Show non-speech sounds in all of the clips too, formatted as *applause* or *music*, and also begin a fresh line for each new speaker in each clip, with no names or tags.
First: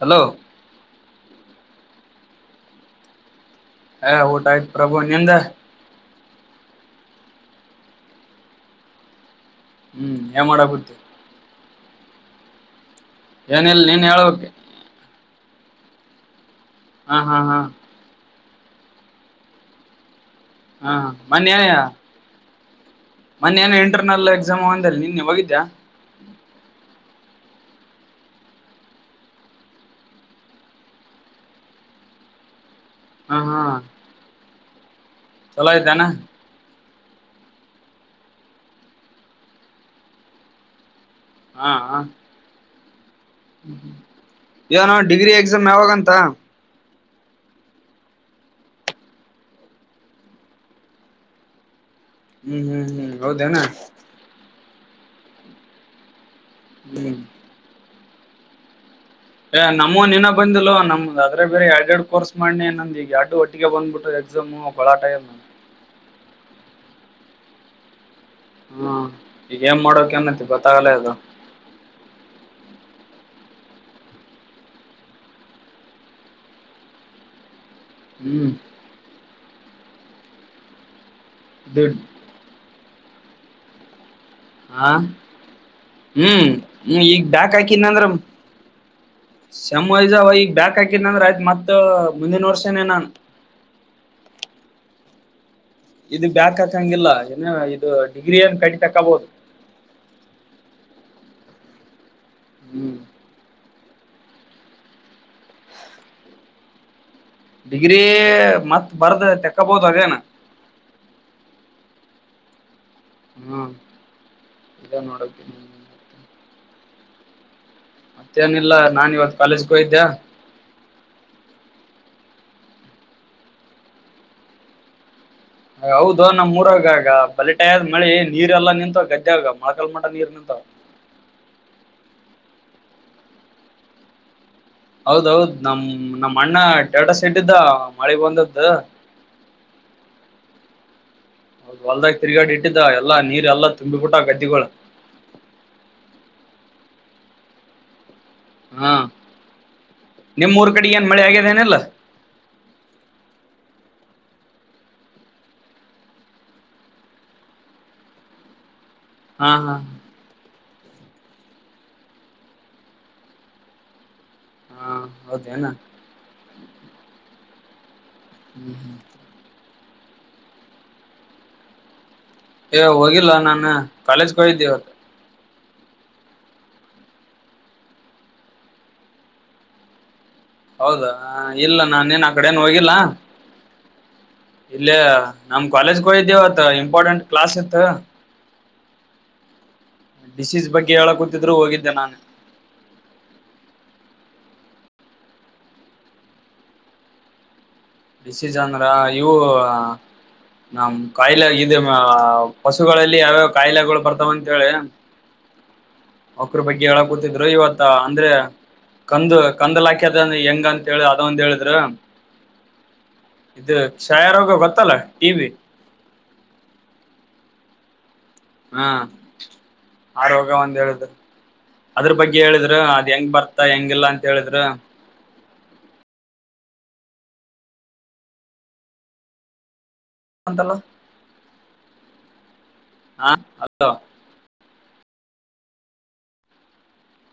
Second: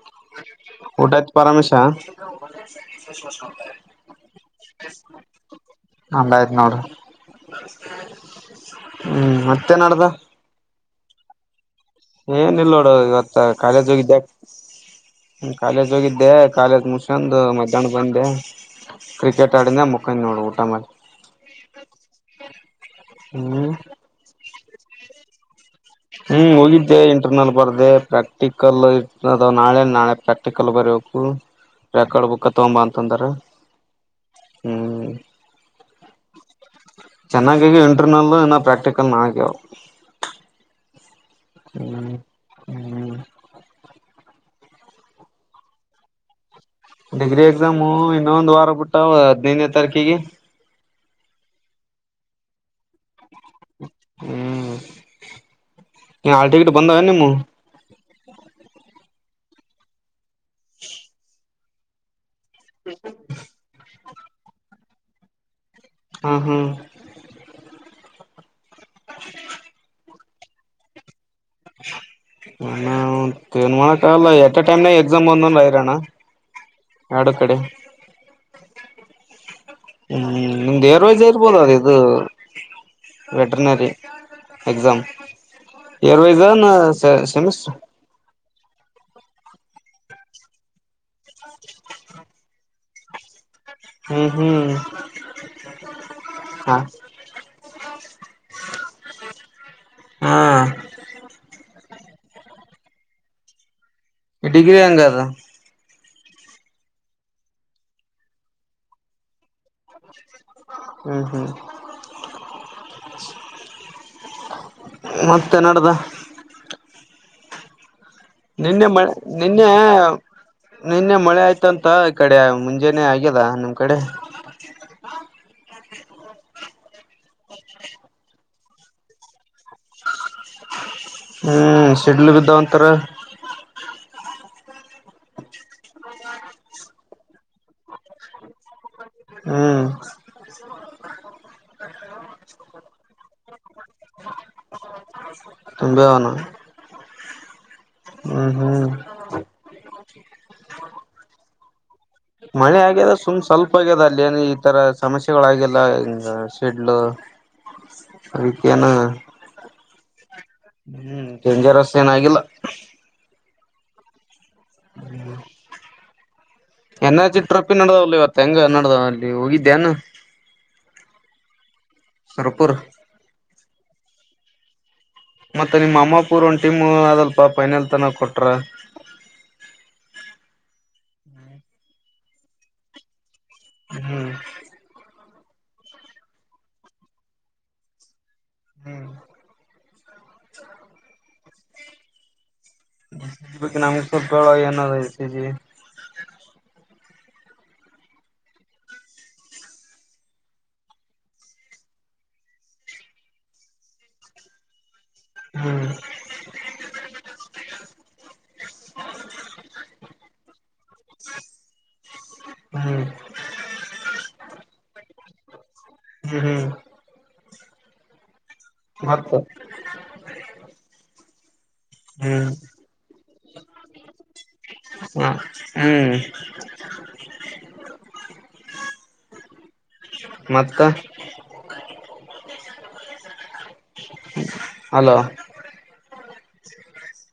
Hello
Paramesh
ಏ ಊಟ ಆಯ್ತು ಪ್ರಭು ನಿಂದ
*unintelligible* ನೋಡು. ಹ್ಮ್ ನಡ್ದ
ಹ್ಮ್ ಏ ಮಾಡಾಕತ್ತೆ?
ಏನ ಇಲ್ ನೋಡ ಇವತ್ತ
ಏನಿಲ್ಲ
ಕಾಲೇಜ್
ನೀನ್
ಹೋಗಿದ್ದೆ
ಹೇಳ್ಬೇಕ
ಕಾಲೇಜ್ ಹೋಗಿದ್ದೆ. ಕಾಲೇಜ್
ಹಾ ಹಾ
ಮುಗ್ಸೊಂದು
ಹಾ
ಮಧ್ಯಾಹ್ನ ಬಂದೆ ಕ್ರಿಕೆಟ್ ಆಡಿನ ಮುಕ್
ಹಾ ಮನ್ನ್ಯಾಯ?
ಹ್ಮ್
ಮೊನ್ನೆೇನ ಇಂಟರ್ನಲ್ ಎಕ್ಸಾಮು ಅಂದಲ್ಲ್ ನಿನ್ನೆ ಹೋಗಿದ್ದ್ಯಾ?
ಹ್ಮ್ ಹೋಗಿದ್ದೆ ಇಂಟರ್ನಲ್ ಬರ್ದೆ ಪ್ರಾಕ್ಟಿಕಲ್ ಇದ ನಾಳೆ ನಾಳೆ ಪ್ರಾಕ್ಟಿಕಲ್ ಬರಿಬೇಕು. ರೆಕಾರ್ಡ್ ಬುಕ್ಕ್ ತಗೊಂಬ ಅಂತಂದಾರ.
ಹಾ ಹಾ
ಹ್ಮ್
ಚಲೋ ಆಯ್ತಾನ.
ಚೆನ್ನಾಗೀ ಇಂಟ್ರರ್ನಲ್ಲು ಇನ್ನ ಪ್ರಾಕ್ಟಿಕಲ್ ನಾಗ್ಯಾವ್.
ಹಾ
ಹ್ಮ್
ಏನೋ ಡಿಗ್ರಿ ಎಕ್ಸಾಮ್ ಯಾವಾಗಂತ?
ಡಿಗ್ರಿ ಎಕ್ಸಾಮು ಇನ್ನೊಂದ್ ವಾರ ಕೊಟ್ಟಾವ ಹದ್ನೈದನೇ ತಾರೀಕಿಗೆ.
ಹ್ಮ್ ಹ್ಮ್ ಹ್ಮ್ ಹೌದೇನಾ?
ಏ ಹಾಲ್ ಟಿಕೆಟು ಬಂದವೆನ್
ಹ್ಮ್
ನಿಮ್ಮು?
ನಮ್ಮವ್ ಇನ್ನ ಬಂದಿಲ್ಲೋ ನಮ್ದ ಅದ್ರೆ ಬೇರೆ ಎರಡ್ ಎರಡ್ ಕೋರ್ಸ್ ಮಣ್ಣೆ ನಂದು ಈಗ ಎರ್ಡು ಒಟ್ಟಿಗೆ ಬಂದ್ಬಿಟ್ಟು ಎಕ್ಸಾಮ್ ಗೋಳಾಟ ಆಗೖತ.
ಹ್ಮ ಹ್ಮ
ಹ್ಮ್ ಈಗ ನ್ ಮಾಡೋಕೇನತಿ ಗೊತ್ತಾಗಲ್ಲ ಅದು.
ಹ ತ ಏನ್ಮಾಡಕಾಲ್ಲ ಎಟ್ ಎ ಟೖಮ್ನಾಗ್ ಎಕ್ಸಾಮ್ *unintelligible* ಎರಡು ಕಡೆ.
ಹ್ಮ್
ಹ್ಮ್ ನಿಮ್ದೇ ರೋಜ ಇರ್ಬೋದ ಅ್ರ ಇದು
ದುಡ್
ವೆಟ್ರನರಿ.
ಹಾ
ಎಕ್ಸಾಮ್ ಇಯರ್
ಹ್ಮ್
ವೈಜನ ಸ ಸೆಮಿಸ್ಟ್ರ.
ಸೆಮ್ವೖಜನ್ ಅವ ಈಗ ಬ್ಯಾಕ್ ಹಾಕಿದ ಅಂದ್ರೆ ಆಯ್ತತ್ ಮತ್ತ ಮುಂದಿನ ವರ್ಷನೇ ನಾನ್.
ಹ್ಮ್ ಹ್ಮ್
ಇದು ಬ್ಯಾಕ್
ಹ
ಹಾಕಂಗಿಲ್ಲ ಏನ ಇದು ಡಿಗ್ರಿ ಏನ್ ಕಟ್ಟ ತಕಬಹುದು.
ಹಾ
ಹ್ಮ್ *inaudible*
ಡಿಗ್ರಿ ಹೆಂಗದು.
ಡಿಗ್ರಿ ಮತ್ ಬರ್ದ ತಕ್ಕಬೋದು ಅದೇನ
ಹ್ಮ್ ಹ್ಮ್
ಹ್ಮ್ ಇಲ್ಲ ನೋಡಿ.
ಮತ್ತೆ ನಡ್ದ
ಮತ್ತೇನಿಲ್ಲ
ನಿನ್ನೆ ಮಳೆ
ನಾನ್ ಇವತ್
ನಿನ್ನೆ
ಕಾಲೇಜ್ಗೆ ಹೋಗಿದ್ದೆ
ನಿನ್ನೆ ಮಳೆ ಆಯ್ತಂತ ಈ ಕಡೆ. ಮುಂಜಾನೆ ಆಗ್ಯದ ನಿಮ್ ಕಡೆ?
ಹೌದು ನಮ್ಮೂರಾಗ್ ಆಗ ಬಲೆಟಾಯ್ ಮಳಿ ನೀರ್ ಎಲ್ಲಾ ನಿಂತವ ಗದ್ಯಾಗ ಮೊಳಕಲ್ ಮಟ ನೀರ್ ನಿಂತವ.
ಹ್ಮ್ ಸಿಡ್ಲು ಬಿದ್ದಾವ ಅಂತಾರ.
ಹೌದೌದ್ ನಮ್ ನಮ್ಮಣ್ಣ ಸ್ಟೇಟಸಿಟ್ಟಿದ್ದ ಮಳೆ ಬಂದದ್ದ.
ಹ್ಮ್
ಹೊಲ್ದಾಗ ತಿರುಗಾಡಿ ಇಟ್ಟಿದ್ದ ಎಲ್ಲಾ ನೀರ್ ಎಲ್ಲಾ ತುಂಬಿಬಿಟ್ಟ ಗದ್ದಿಗಳು.
ತುಂಬ್ಯಾವನು. ಹ್ಮ್ ಹ್ಮ್
ನಿಮ್ಮೂರ್ ಕಡೆ ಏನ್ ಮಳೆ ಆಗ್ಯದೇನಿಲ್ಲೋ?
ಮಳೆ ಆಗ್ಯದ ಸುಮ್ ಸ್ವಲ್ಪ ಆಗ್ಯದ ಅಲ್ಲಿ ಏನ ಈ ತರ ಸಮಸ್ಯೆಗಳಾಗಿಲ್ಲ ಹಂಗ ಶಿಡ್ಲು. ಅದಕ್ಕೆನ
ಹಾ ಹಾ
ಹ್ಮ್ ಡೇಂಜರಸ್ ಏನಾಗಿಲ್ಲ.
ಹಾ ಹೌದ ಏನಾ
ಎನ್ಚಿ ಟ್ರಪ್ಪಿ ನಡ್ದವಲ್ಲ ಇವತ್ತು ಹೆಂಗ
ಹ್ಮ್
ನಡ್ದ
ಹ್ಮ್
ಅಲ್ಲಿ ಹೋಗಿದ್ದೆನ. ಸುರಪುರ್
ಏ ಹೋಗಿಲ್ಲ ನಾನ ಕಾಲೇಜ್ ಹೊಗಿದ್ದೆ ಇವತ್ತು.
ಮತ್ತೆ ನಿಮ್ಮ ಅಮ್ಮ ಪೂರು ಒಂದ್ ಟೀಮ್ ಅದಲ್ಪ ಫೈನಲ್ ತನ ಕೊಟ್ರ. *inaudible*
ಹೌದಾ ಇಲ್ಲ ನಾನೇನ್ ಆ ಕಡೆನು ಹೋಗಿಲ್ಲ
ಹ್ಮ್
ಇಲ್ಲೆ. ನಮ್ ಕಾಲೇಜ್ಗ ಇದಿದ್ದೇವತ್ ಇಂಪಾರ್ಟೆಂಟ್ ಕ್ಲಾಸ್ ಇತ್ತ.
ಹ್ಮ್
ಡಶೀಸ್ ಬಗ್ಗೆ ಹೇಳ ಕೂತಿದ್ರು ಹೋಗಿದ್ದೆ ನಾನು.
*unintelligible* *inaudible*
ಇ ಸಿ ಜಿ ಅಂದ್ರ ಇವು. ನಮ್ ಕಾಯಿಲೆ ಇ ಪಶುಗಳಲ್ಲಿ ಯಾವ್ಯಾವ ಕಾಯಿಲೆಗಳು ಬರ್ತಾವಂತ ಹೇಳಿ.
ಹ್ಮ
ಅವಕ್ಕ್ರ ಬಗ್ಗೆ ಹೇಳ ಕೂತಿದ್ರು ಇವತ್ತ ಅಂದ್ರೆ. ಕಂದು ಕಂದಲ ಹಾಕ್ಯ ಅದ ಹೆಂಗಂತ ಹೇಳಿ ಅದ ಒಂದ ಹೇಳಿದ್ರ.
ಹ್ಮ್
ಇದು ಕ್ಷಾಯಾರೋಗ ಗೊತ್ತಲ್ಲ ಟಿ ಬಿ.
ಹ್ಮ್ ಹ್ಮ್
ಹ್ಮ್
ಮತ್ತ
ಆ ರೋಗ ಒಂದ ಹೇಳಿದ್ರು. ಅದ್ರ ಬಗ್ಗೆ
ಹ್ಮ್
ಹೇಳಿದ್ರು ಅದ್ ಹೆಂಗ್ ಬರ್ತ ಹೆಂಗಿಲ್ಲ ಅಂತ ಹೇಳಿದ್ರ.
ಹ ಹ್ಮ್ *inaudible* ಮತ್ತ
ಹಾ ಅತ್ತೊ.
ಹಲೋ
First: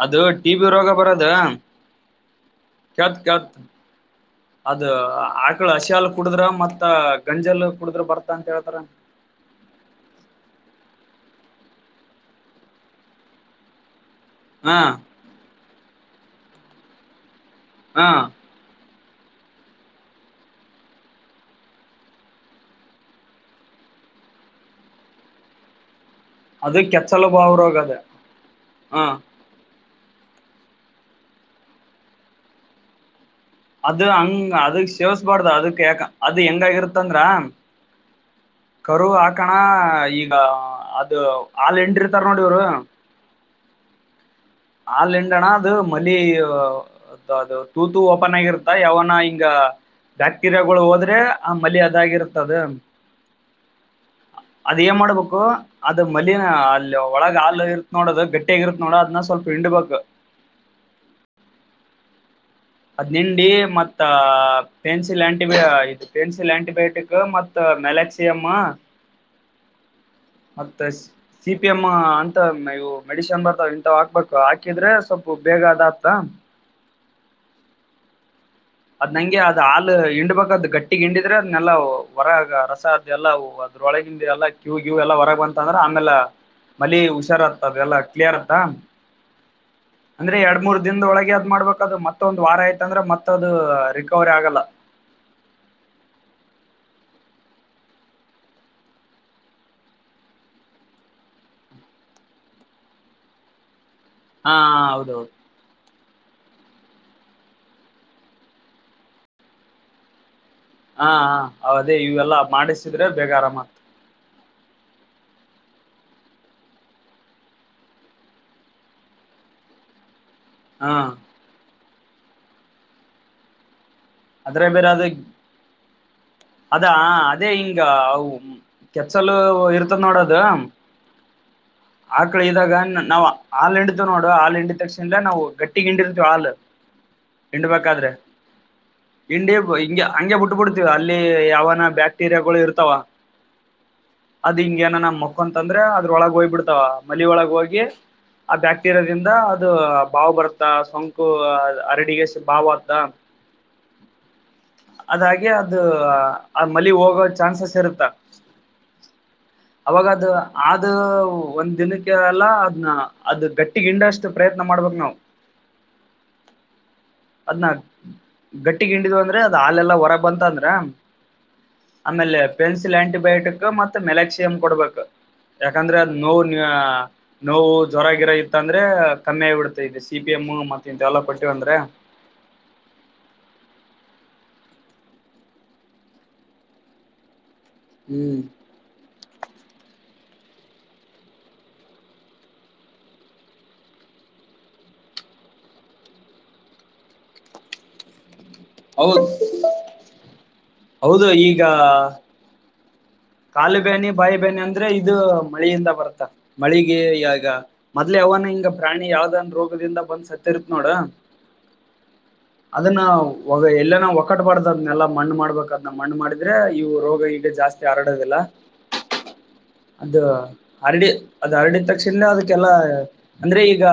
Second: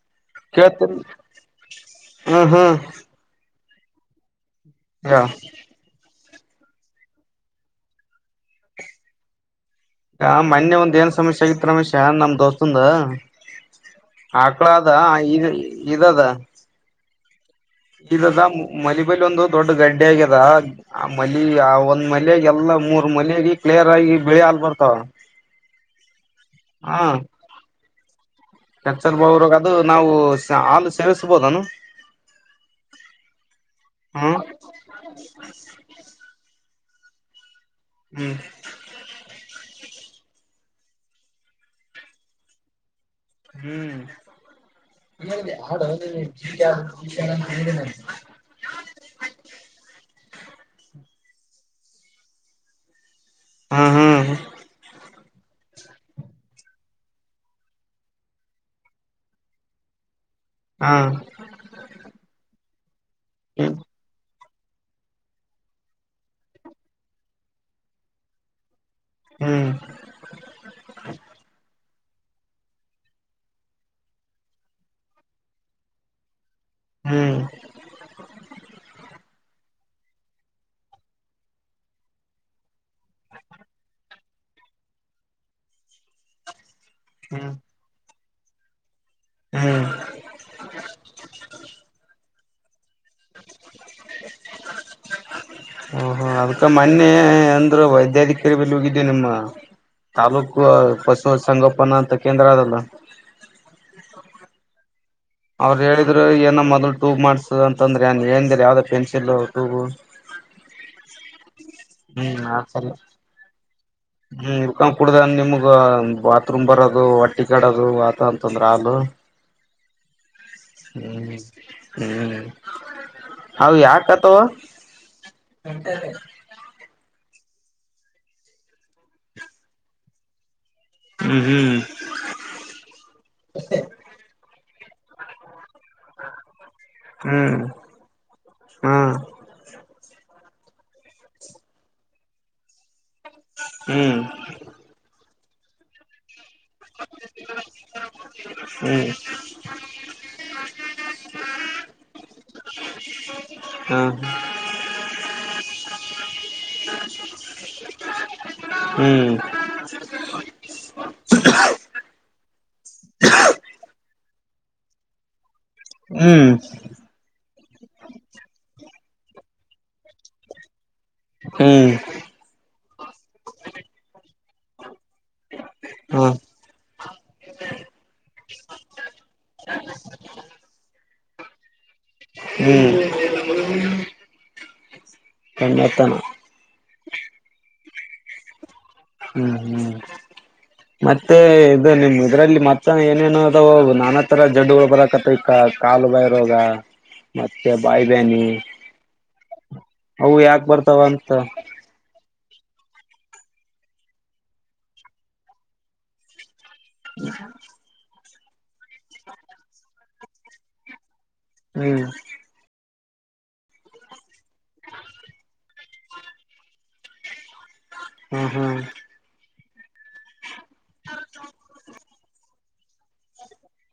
ಅದು ಟಿ ಬಿ ರೋಗ
ಕೇಳ್ತಿಲ್
ಬರೋದ
ಹ್ಮ್ ಹ್ಮ್
ಕಳ್ತ್ ಕಳ್ತ್. ಅದ
ಹೇಳ
ಆಕಳ ಹಶಿಹಾಲ್ ಕುಡುದ್ರ ಮತ್ತ ಗಂಜಲ್ ಕುಡಿದ್ರ ಬರ್ತಾ ಅಂತ ಹೇಳ್ತಾರ.
ಆ ಮೊನ್ನೆ ಒಂದ್ ಏನ್ ಸಮಸ್ಯೆ ಆಗಿತ್ತು ರಮೇಶ ನಮ್ ದೋಸ್ತಂದ. ಹಕ್ಳ
ಹ
ಅದ ಇ ಇದ ಅದ.
ಹ
ಇದದ ಮಲಿಮ್ ಮೊಬೈಲ್ ಒಂದು ದೊಡ್ಡ ಗಡ್ಡೆ ಆಗಿದೆ ಆ ಮಲಿ ಆ ಒಂದ್ ಮಲಗೆ ಎಲ್ಲ ಮೂರ್ ಮಲಗೆ ಕ್ಲಿಯರ್ ಆಗಿ. ಈ ಬಿಳೆ ಹಾಲ್ ಬರ್ತಾವ.
ಅದು ಕೆಚ್ಚಲು ಬಾವರೋಗ ಅದ. ಹ
ಎಚ್ಚಲ್ ಬ್ರಾಗ ಅದು ನಾವು ಹಾಲು ಸೇವಿಸ್ಬೋದೆನು.
ಅದ ಹಂಗ ಅದ ಶೇವಸ್ಬಾರ್ದ ಅದಕ್ ಯಾಕ ಅದ್ ಹೆಂಗಗರುತ್ತಂದ್ರ.
ಹ್ಮ್
ಕರು ಹಾಕಣ ಈಗ ಅದು ಹಾಲ್ ಇಟ್ಟಿರ್ತಾರ ನೋಡ್ರಿ.
ಹ್ಮ್
ಹಾಲ್ಂಡಣ್ಣ ಅದು ಮಲ್ಲಿ. ಅದು ತೂತು ಓಪನ್ ಆಗಿರುತ್ತ ಯಾವನ ಹಿಂಗ ಬ್ಯಾಕ್ಟೀರಿಯಾಗಳ ಹೋದ್ರೆ. ಆ ಮಲಿ ಅದಾಗಿರುತ್ತದ ಅದ.
ಹ್ಮ ಹ್ಮ್
ಅದು ಮಲಿನ ಅಲ್ಲಿ ಒಳಗ ಹಾಲು ಇರುತ್ತತ್ ನೋಡದು ಗಟ್ಟಿಗಿ ಇರುತ್ ನೋಡ ಅದನ್ನ ಸ್ವಲ್ಪ. ಹಿಂಡ್ಬೆಕ್
ಹಾ
ಅದ್ನ್ ಹಿಂಡಿ ಮತ್ತ. ಪೆನ್ಸಿಲ್ ಆಂಟಿ ಇದು ಪೆನ್ಸಿಲ್ ಆಂಟಿಬಯೋಟಿಕ್ ಮತ್ತ ಮೆಲಕ್ಸಿಯಂ.
ಹ್ಮ್
ಮತ್ತೆ ಸಿ ಪಿ ಎಂ ಮ್ಮ ಅಂತ ಇವು ಮೆಡಶನ್ ಬರ್ತಾವ ಇಂಥ ಹಾಕ್ಬೇಕು ಹಾಕಿದ್ರೆ ಸ್ವಲ್ಪ ಬೇಗ ಅದ್ ಆತ.
ಹ್ಮ್
ಅದ್ ನಂಗೆ ಅ್ ಹಾಲು ಹಿಂಡ್ಬೇಕಾದ ಗಟ್ಟಿಗ್ ಹಿಂಡಿದ್ರೆ ಅದ್ನ್ನೆಲ್ಲ ಹೊರಗ ರಸ ಅ ಎಲ್ಲಾ. ಅದ್ರೊಳಗಿಂದ ಎಲ್ಲ ಕ್ಯವು ಗ್ಯೂ್ ಎಲ್ಲ ಹೊರಗೆ ಬಂತ ಅಂದ್ರೆ ಆಮೇಲ. ಮಲಿ
ಹ್ಮ್
ಹುಷಾರತ್ತ ಅದೆಲ್ಲಾ ಕ್ಲಿಯರ್ ಆತಾ.
ಹ್ಮ್
ಅಂದ್ರೆ ಎರಡ್ ಮೂರ್ ದಿನದೊಳಗೆ ಅದ್ ಮಾಡ್ಬೇಕದು ಮತ್ತೊ ಒಂದು ವಾರ ಆಯ್ತ ಅಂದ್ರೆ ಮತ್ತ ಅದು ರಿಕವರಿ ಆಗಲ್ಲ.
ಹಹ ಅದ್ಕ ಮೊನ್ನೆ ಅಂದ್ರ ವೈದ್ಯಾಧಿಕಾರಿ ಬೆಲ್ಲಿ ಹೋಗಿದವಿ ನಿಮ್ಮ. ತಾಲೂಕ ಪಶು ಸಂಗೋಪನಾಂತ ಕೇಂದ್ರಲ್ಲ.
ಹಾ ಹೌದೌದು.
ಅವ್ರು ಹೇಳಿದ್ರು ಏನ ಮೊದಲು ಟೂಗ ಮಾಡ್ಸದ ಅಂತಂದ್ರೆ ಅನ್ ಏನ್್ದಿರ ಯಾವ್ದ ಪೆನ್ಸಿಲ್ ಟೂಗು.
ಹಾ ಹದೇ ಇವೆಲ್ಲ
ಆ ಸರಿ
ಮಾಡಿಸಿದ್ರೆ ಬೇಗ ಆರಾಮತ್.
ಹ್ಮ್ ಉರ್ಕೊಂಡ್ ಕುಡ್ದ ನಿಮಗ ಬಾತ್ರೂಮ್ ಬರದು ಒಟ್ಟಿ ಕಡೋದು ಆತ ಅಂತಂದ್ರ ಹಾಲು.
ಹಾ
ಹ್ಮ ಹ್ಮ್ ಹೌ ಯ.
ಅದ್ರೆ ಬೇರೆ ಅದು ಅದಾ. ಅದೇ ಹಿಂಗ ಅ ಕೆತ್ಸಲು ಇರ್ತದ ನೋಡದ.
ಹ್ಮ್
ಆ ಕಳ ಇದಾಗ ನಾವು ಹಾಲ್ ಹಿಂಡಿತು ನೋಡು ಹಾಲ್ ಹಿಂಡಿದ ತಕ್ಷಣ ನಾವು ಗಟ್ಟಿ. ಗಿಂಡಿರ್ತವಿ ಹಾಲ್
ಹ್ಮ್
ಹಿಂಡ ಬಾದ್ರೆ ಗಿಂಡಿ ಹಿಂಗ. ಹಂಗೆ ಬಿಟ್ ಬಿಡ್ತವ ಅಲ್ಲಿ ಯಾವನ ಬ್ಯಾಕ್ಟೀರಿಯಾಗಳಗಳು ಇರ್ತಾವ.
ಹ್ಮ್.
ಹಂತಂದ್ರೆ ಅದ್ರೊಳಗ ಹೋಗ್ ಬಿಿಡ್ತಾವ ಮಲಿ ಒಳಗ ಹೋಗಿ. ಆ
ಹ್ಮ್ ಹ್ಮ್
ಬ್ಯಾಕ್ಟೀರಿಯಾದಿಂದ ಅದು ಬಾವು್ ಬರ್ತಾ ಸೋಂಕು ಅರಡಿಗೆ. ಭಾವದಾ.
ಹ್ಮ ಹ.
ಅದಾಗೆ ಅದು ಆ ಮಲಿ ಹೋಗೋ ಚಾನ್ಸಸ್ ಇರುತ್ತ.
ಹ್ಮ್
ಅವಾಗದು ಆದ ಒಂದ್ ದಿನಕ್ಕೆ. ಅದ್ನ ಅದು ಗಟ್ಟಿ ಗಿಂಡಷ್ಟು ಪ್ರಯತ್ನ ಮಾಡ್ಬಕ್ ನಾವವು.
ಹ್ಮ್.
ಅದ್ನ ಗಟ್ಟಿ ಹಿಂಡಿದ್ ಅಂದ್ರೆ ಅದ್ ಹಾಲೆಲ್ಲಾ ಹೊರ ಬಂತ ಅಂದ್ರ.
ಹ್ಮ್
ಆಮೇಲೆ ಪೆನ್ಸಿಲ್ ಆಂಟಿಬಯೋಟಿಕ್ ಮತ್ತೆ ಮೆಲಕ್ಸಿಯಂ್ ಕೊಡ್ಬೇಕು. ಯಾಕಂದ್ರೆ ಅದ
ಹಾ
ನೋವು ನೋವು ಜ್ವರಾಗಿಿರ ಇತ್ತ ಅಂದ್ರೆ ಕಮ್ಮಿ ಆಗಿಬಿಡ್ತ ಬಿಸಿ. ಎಂ ಮೂಂಗ ಮತ್ತ ಇಂತಲಪಟ್ಟಿ ಅಂದ್ರೆ.
ಹ್ಮ್. ಕತನ.
ಹ್ಮ್.
ಹ್ಮ್ ಹ್ಮ್. ಮತ್ತೆ ಇದು ನಿಮ್ ಇದ್ರಲ್ಲಿ ಮತ್ತ ಏನೇನು ಅದ ನಾನಾ ತರ ಜಡ್ಗಳು ಬರಕತ್ತ ಈಕ್ಕ. ಕಾಲು ಬೈರೋಗ ಮತ್ತೆ ಬಾಯಿಬಾನಿ.
ಹೌದ್
ಅವು ಯಾಕೆ ಬರ್ತಾವ
ಹೌದು
ಅಂತ.
ಈಗ ಕಾಲು ಬಾನಿ ಬಾಯಿ ಬೇಾನಿ ಅಂದ್ರೆ ಇದು ಮಳೆಯಿಂದ ಬರ್ತ್ತ. ಮಳಿಗೆಯಾಗ ಮೊ್ಲೆ ಅವನ ಹಿಂಗ ಪ್ರಾಣಿ ಯಾವ್ದನ್ ರೋಗದಿಂದ ಬಂದ ಸತ್ತರುತ್ ನೋಡ.
ಹ್ಮ್.
ಅದನ್ನ ಒ ಎಲ್ಲನ ಒಕ್ಕಟ್ಟಬಾರ್ದ ಅದ್ನ್ನೆಲ್ಲ ಮಣ್ಣು ಮಾಡ್ಬೇಕಾದ್ನ್ನ ಮಣ್ಣು ಮಾಡಿದ್ರೆ ಇವು ರೋಗ ಹಗ ಜಾಸ್ತಿ. ಯಾರಡುದಿಲ್ಲ.
ಹ್ಮ್
ಅದು ಹರಡಿ ಅದ ಹರಡಿದ ತಕ್ಷನ ಅದಕ್ಕೆಲ್ಲ ಅಂದ್ರೆ ಈಗ.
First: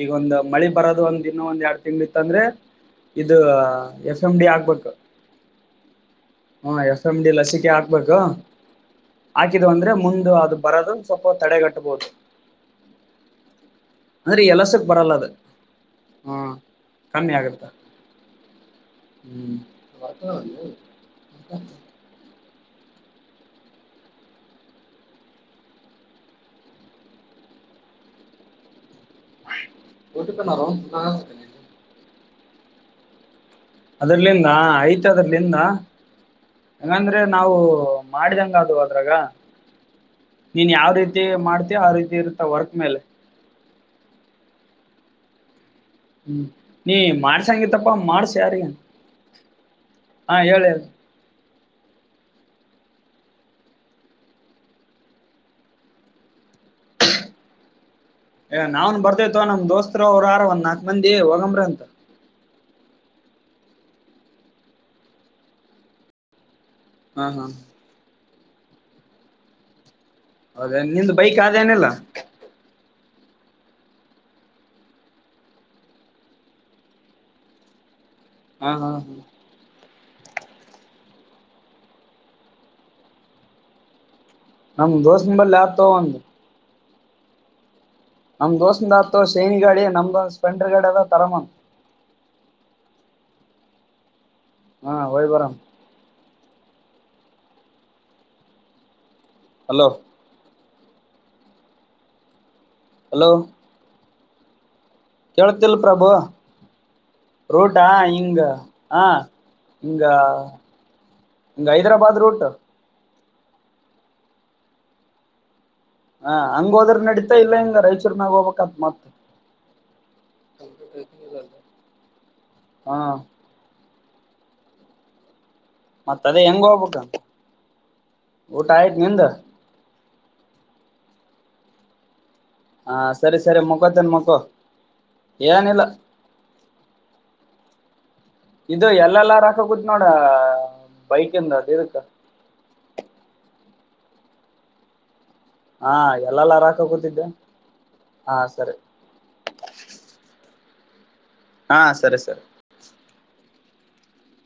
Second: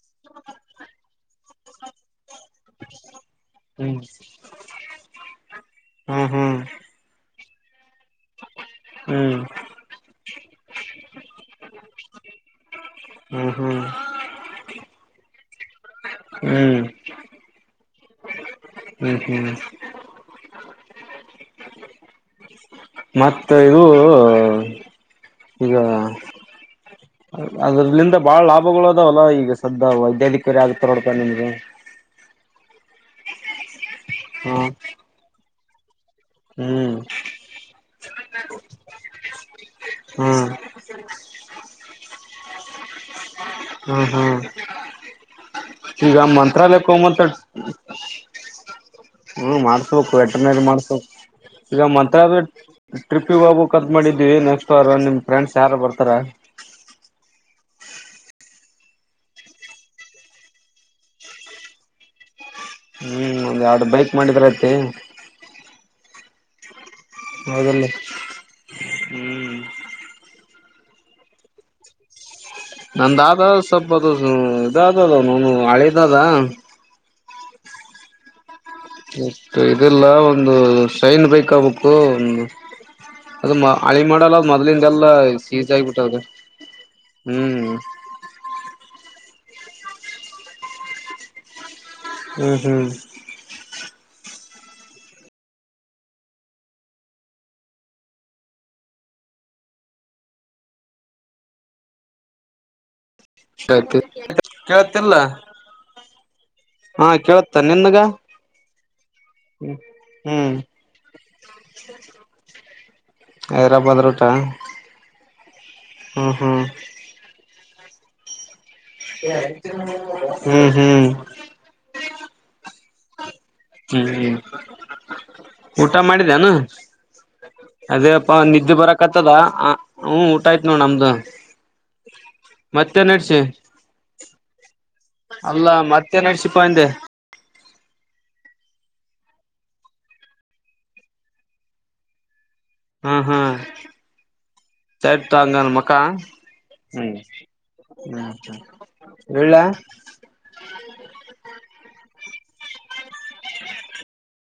ಈಗ ಒಂದ್ ಮಳಿ ಬರೋದ ಒಂದ್ ದಿನ ಒಂದ್ ಎರಡ್ ತಿಂಗಳ ಇತ್ತ ಅಂದ್ರೆ ಇದು
ಹ್ಮ್
ಎಫ್ ಎಮ್ ಡಿ ಆಕ್ಬೇಕು
ಹ್ಮ್ ಹ್ಮ್
ಹ ಎಫ್ ಎಂ ಡಿ ಲಸಿಕೆ. ಹಾಕ್ಬೇಕು
ಹ್ಮ್
ಹಾಕಿದ ಅಂದ್ರೆ ಮುಂದ ಅದು ಬರದು. ಪ್ಪ ತಡೆ ಕಟ್ಟಬೋುದು
ಹ್ಮ್ ಹ್ಮ್ ಹ್ಮ್
ಅಂದ್ರೆ ಎಲಸಕ್ ಬರಲ್ಲ ಅದ. ಹ್ಮ
ಹ್ಮ್
ಕಮ್ಮಿ ಆಗತ್ತಾ. ಹ್ಮ್.
ಮತ್ತ ಇದು. ಈಗ ಅದ್ರಲಿಂದ ಬಾಳ ಲಾಭಗಳು ಅದಾವಲ್ಲ ಈಗ ಸದ್ದ ವೈದ್ಯಾಧಿಕಾರಿ ಆಗ ತರೋಡ್ತ ನಿಮ್ಗೆ.
ಅದರ್ಲಿಂದ
ಹ್ಮ
ಆಯ್ತ ಅದರ್ಲಿಂದ.
ಹ್ಮ್
ಹೆಂಗಂದ್ರೆ ನಾವು ಮಾಡಿದಂಗ ಅದು ಅದ್ರಾಗ.
ಹ್ಮ್
ನೀನ್ ಯಾವ ರೀತಿ ಮಾಡ್ತೀಯ ಆ ರೀತಿ ಇರ್ತ ವರ್ಕ್ ಮೇಲೆ
ಹಾ ಹಾ ಈಗ ಮಂತ್ರಾಲಯ ಕೊಮಂತ
ಚಾರಿ
ಹ್ಮ ಮಾಡ್ಸ್ಬೇಕು ವೇಟಿನರಿ ಮಾಡ್ಸ್ಬೇಕು ಈಗ ಮತ ಅದು ಟ್ರಿಪ್ಪಿಗೆ ಹೋಗ್ಬೇಕಂತ ಮಾಡಿದ್ವಿ ನೆಕ್ಸ್ಟ ವಾರ ನಿಮ್ ಫ್ರೆಂಡ್ಸ್ ಯಾರು ಬರ್ತಾರಾ
ಏ ನಾವ್ನ್ ಬರ್ದೇತವ ನಮ್ ದೋಸ್ತತ್ರ ಅವರು ಯಾರ ಒಂದ್ ನಾಕ್ ಮಂದಿ ಹೋಗಂಬರೊ ಅಂತ
ಹ್ಮ್ ಒಂದ್ ಎರಡ್ ಬೈಕ್ ಮಾಡಿದ್ರತೆ
ಹ ಹಾ
ಹೌದಲ್ಲ ಹ್ಮ್
ಹೌದೇನ ನಿಂದ್ ಬೈಕ್ ಆದ ಏನೆಲ್ಲ
ನಂದಾದ ಸ್ವಲ್ಪ ಅದು ಇದಾದ ಅದು ನು ಹಳೆದಾದ
ಹಾ ಹಾ ಹಾ
ಲ್ಲ ಒಂದು ಸೈನ್ ಬೈಕ್ ಆಬೇಕು ಅದು ಅಳಿ ಮಾಡಲ್ಲ
ನಮ್
ಮೊದ್ಲಿಂದೆಲ್ಲಾ
ದೋಸ್ತನ್ ಬಲ್ಲಿ
ಸೀಜ
ಆತೋ ಒಂದ್
ಆಗಬಿಟ್ಟದ ಹ್ಮ್
ನಮ್ ದೋಸ್ತನದಾತೋ ಶೈನಿ ಗಾಡಿ ನಮ್ದೊ ಸ್ಪಲೆಂಡರ್ ಗಾಡಿ ಅದ ತರಮನ್
ಹ್ಮ್ ಹ್ಮ್
ಹಾ ಹೋಗಿ ಬರಮ್ ಹಲೋ ಹಲೋ
ಶಾತ್
ಕೇಳ್ತಿಲ್ ಪ್ರಭು
ಹಾ ಕೇಳತ್ತ
ರೋಟಾ
ನಿನ್ಗ
ಹಿಂಗ ಹಾ ಹಿಂಗ
ಹ್ಮ್
ಹೈದರಾಬಾದ್ ರೂಟು
ಹೈರಾಬಾದ್ ರೂಟಾ
ಹ ಹಂಗ ಹೋದ್ರೆ ನಡಿತಾ ಇಲ್ಲ ಹಿಂಗ ರಾಯಚೂರ್ ನಾಗ ಹೋಗಬೇಕಾತ್
ಹ್ಮ್ ಹ್ಮ್
ಹಾ
ಹ್ಮ್ ಹ್ಮ್ ಊಟ
ಮತ್ ಅದೇ
ಮಾಡಿದೇನು
ಹೆಂಗ ಹೋಗ್ಬೇಕ
ಅದೇಪ್ಪ
ಊಟ
ನಿದ್ದೆ
ಆಯ್ತ್ ನಿಂದ
ಬರಕ್ತ್ತದ ಅಂ ಹ್ಮ ಊಟ ಆಯ್ತ್ ನೋಡ್ ನಮ್ದು
ಹ
ಮತ್ತೆ
ಸರಿ
ನಡ್ಸಿ
ಸರಿ ಮಕ್ಕೋತೇನ್ ಮಕ್ಕೋ
ಅಲ್ಲ
ಏನಿಲ್ಲ
ಮತ್ತೆ ನಡ್ಸಿಪ್ಪಂದೆ
ಇದು ಎಲ್ ಎಲ್ ಆರ್ ರಾಕೋಗುತ್ ನೋಡ್ ಬೈಕಿಂದು ಅದು *unintelligible*
ಹಾ ಹಾ ಚಾರ್ ತನ್ ನನ್
ಹಾ
ಮಕ್ಕಾ
ಎಲ್ಲೆಲ್ಲಾರ ಹಾಕ
ಹ್ಮ
ಕೂತಿದ್ದೆ
ಹ್ಮ
ಹಾ ಸರಿ
ಇಡ್ಲ್ಯಾ
ಹಾ ಸರಿ ಸರಿ
*inaudible*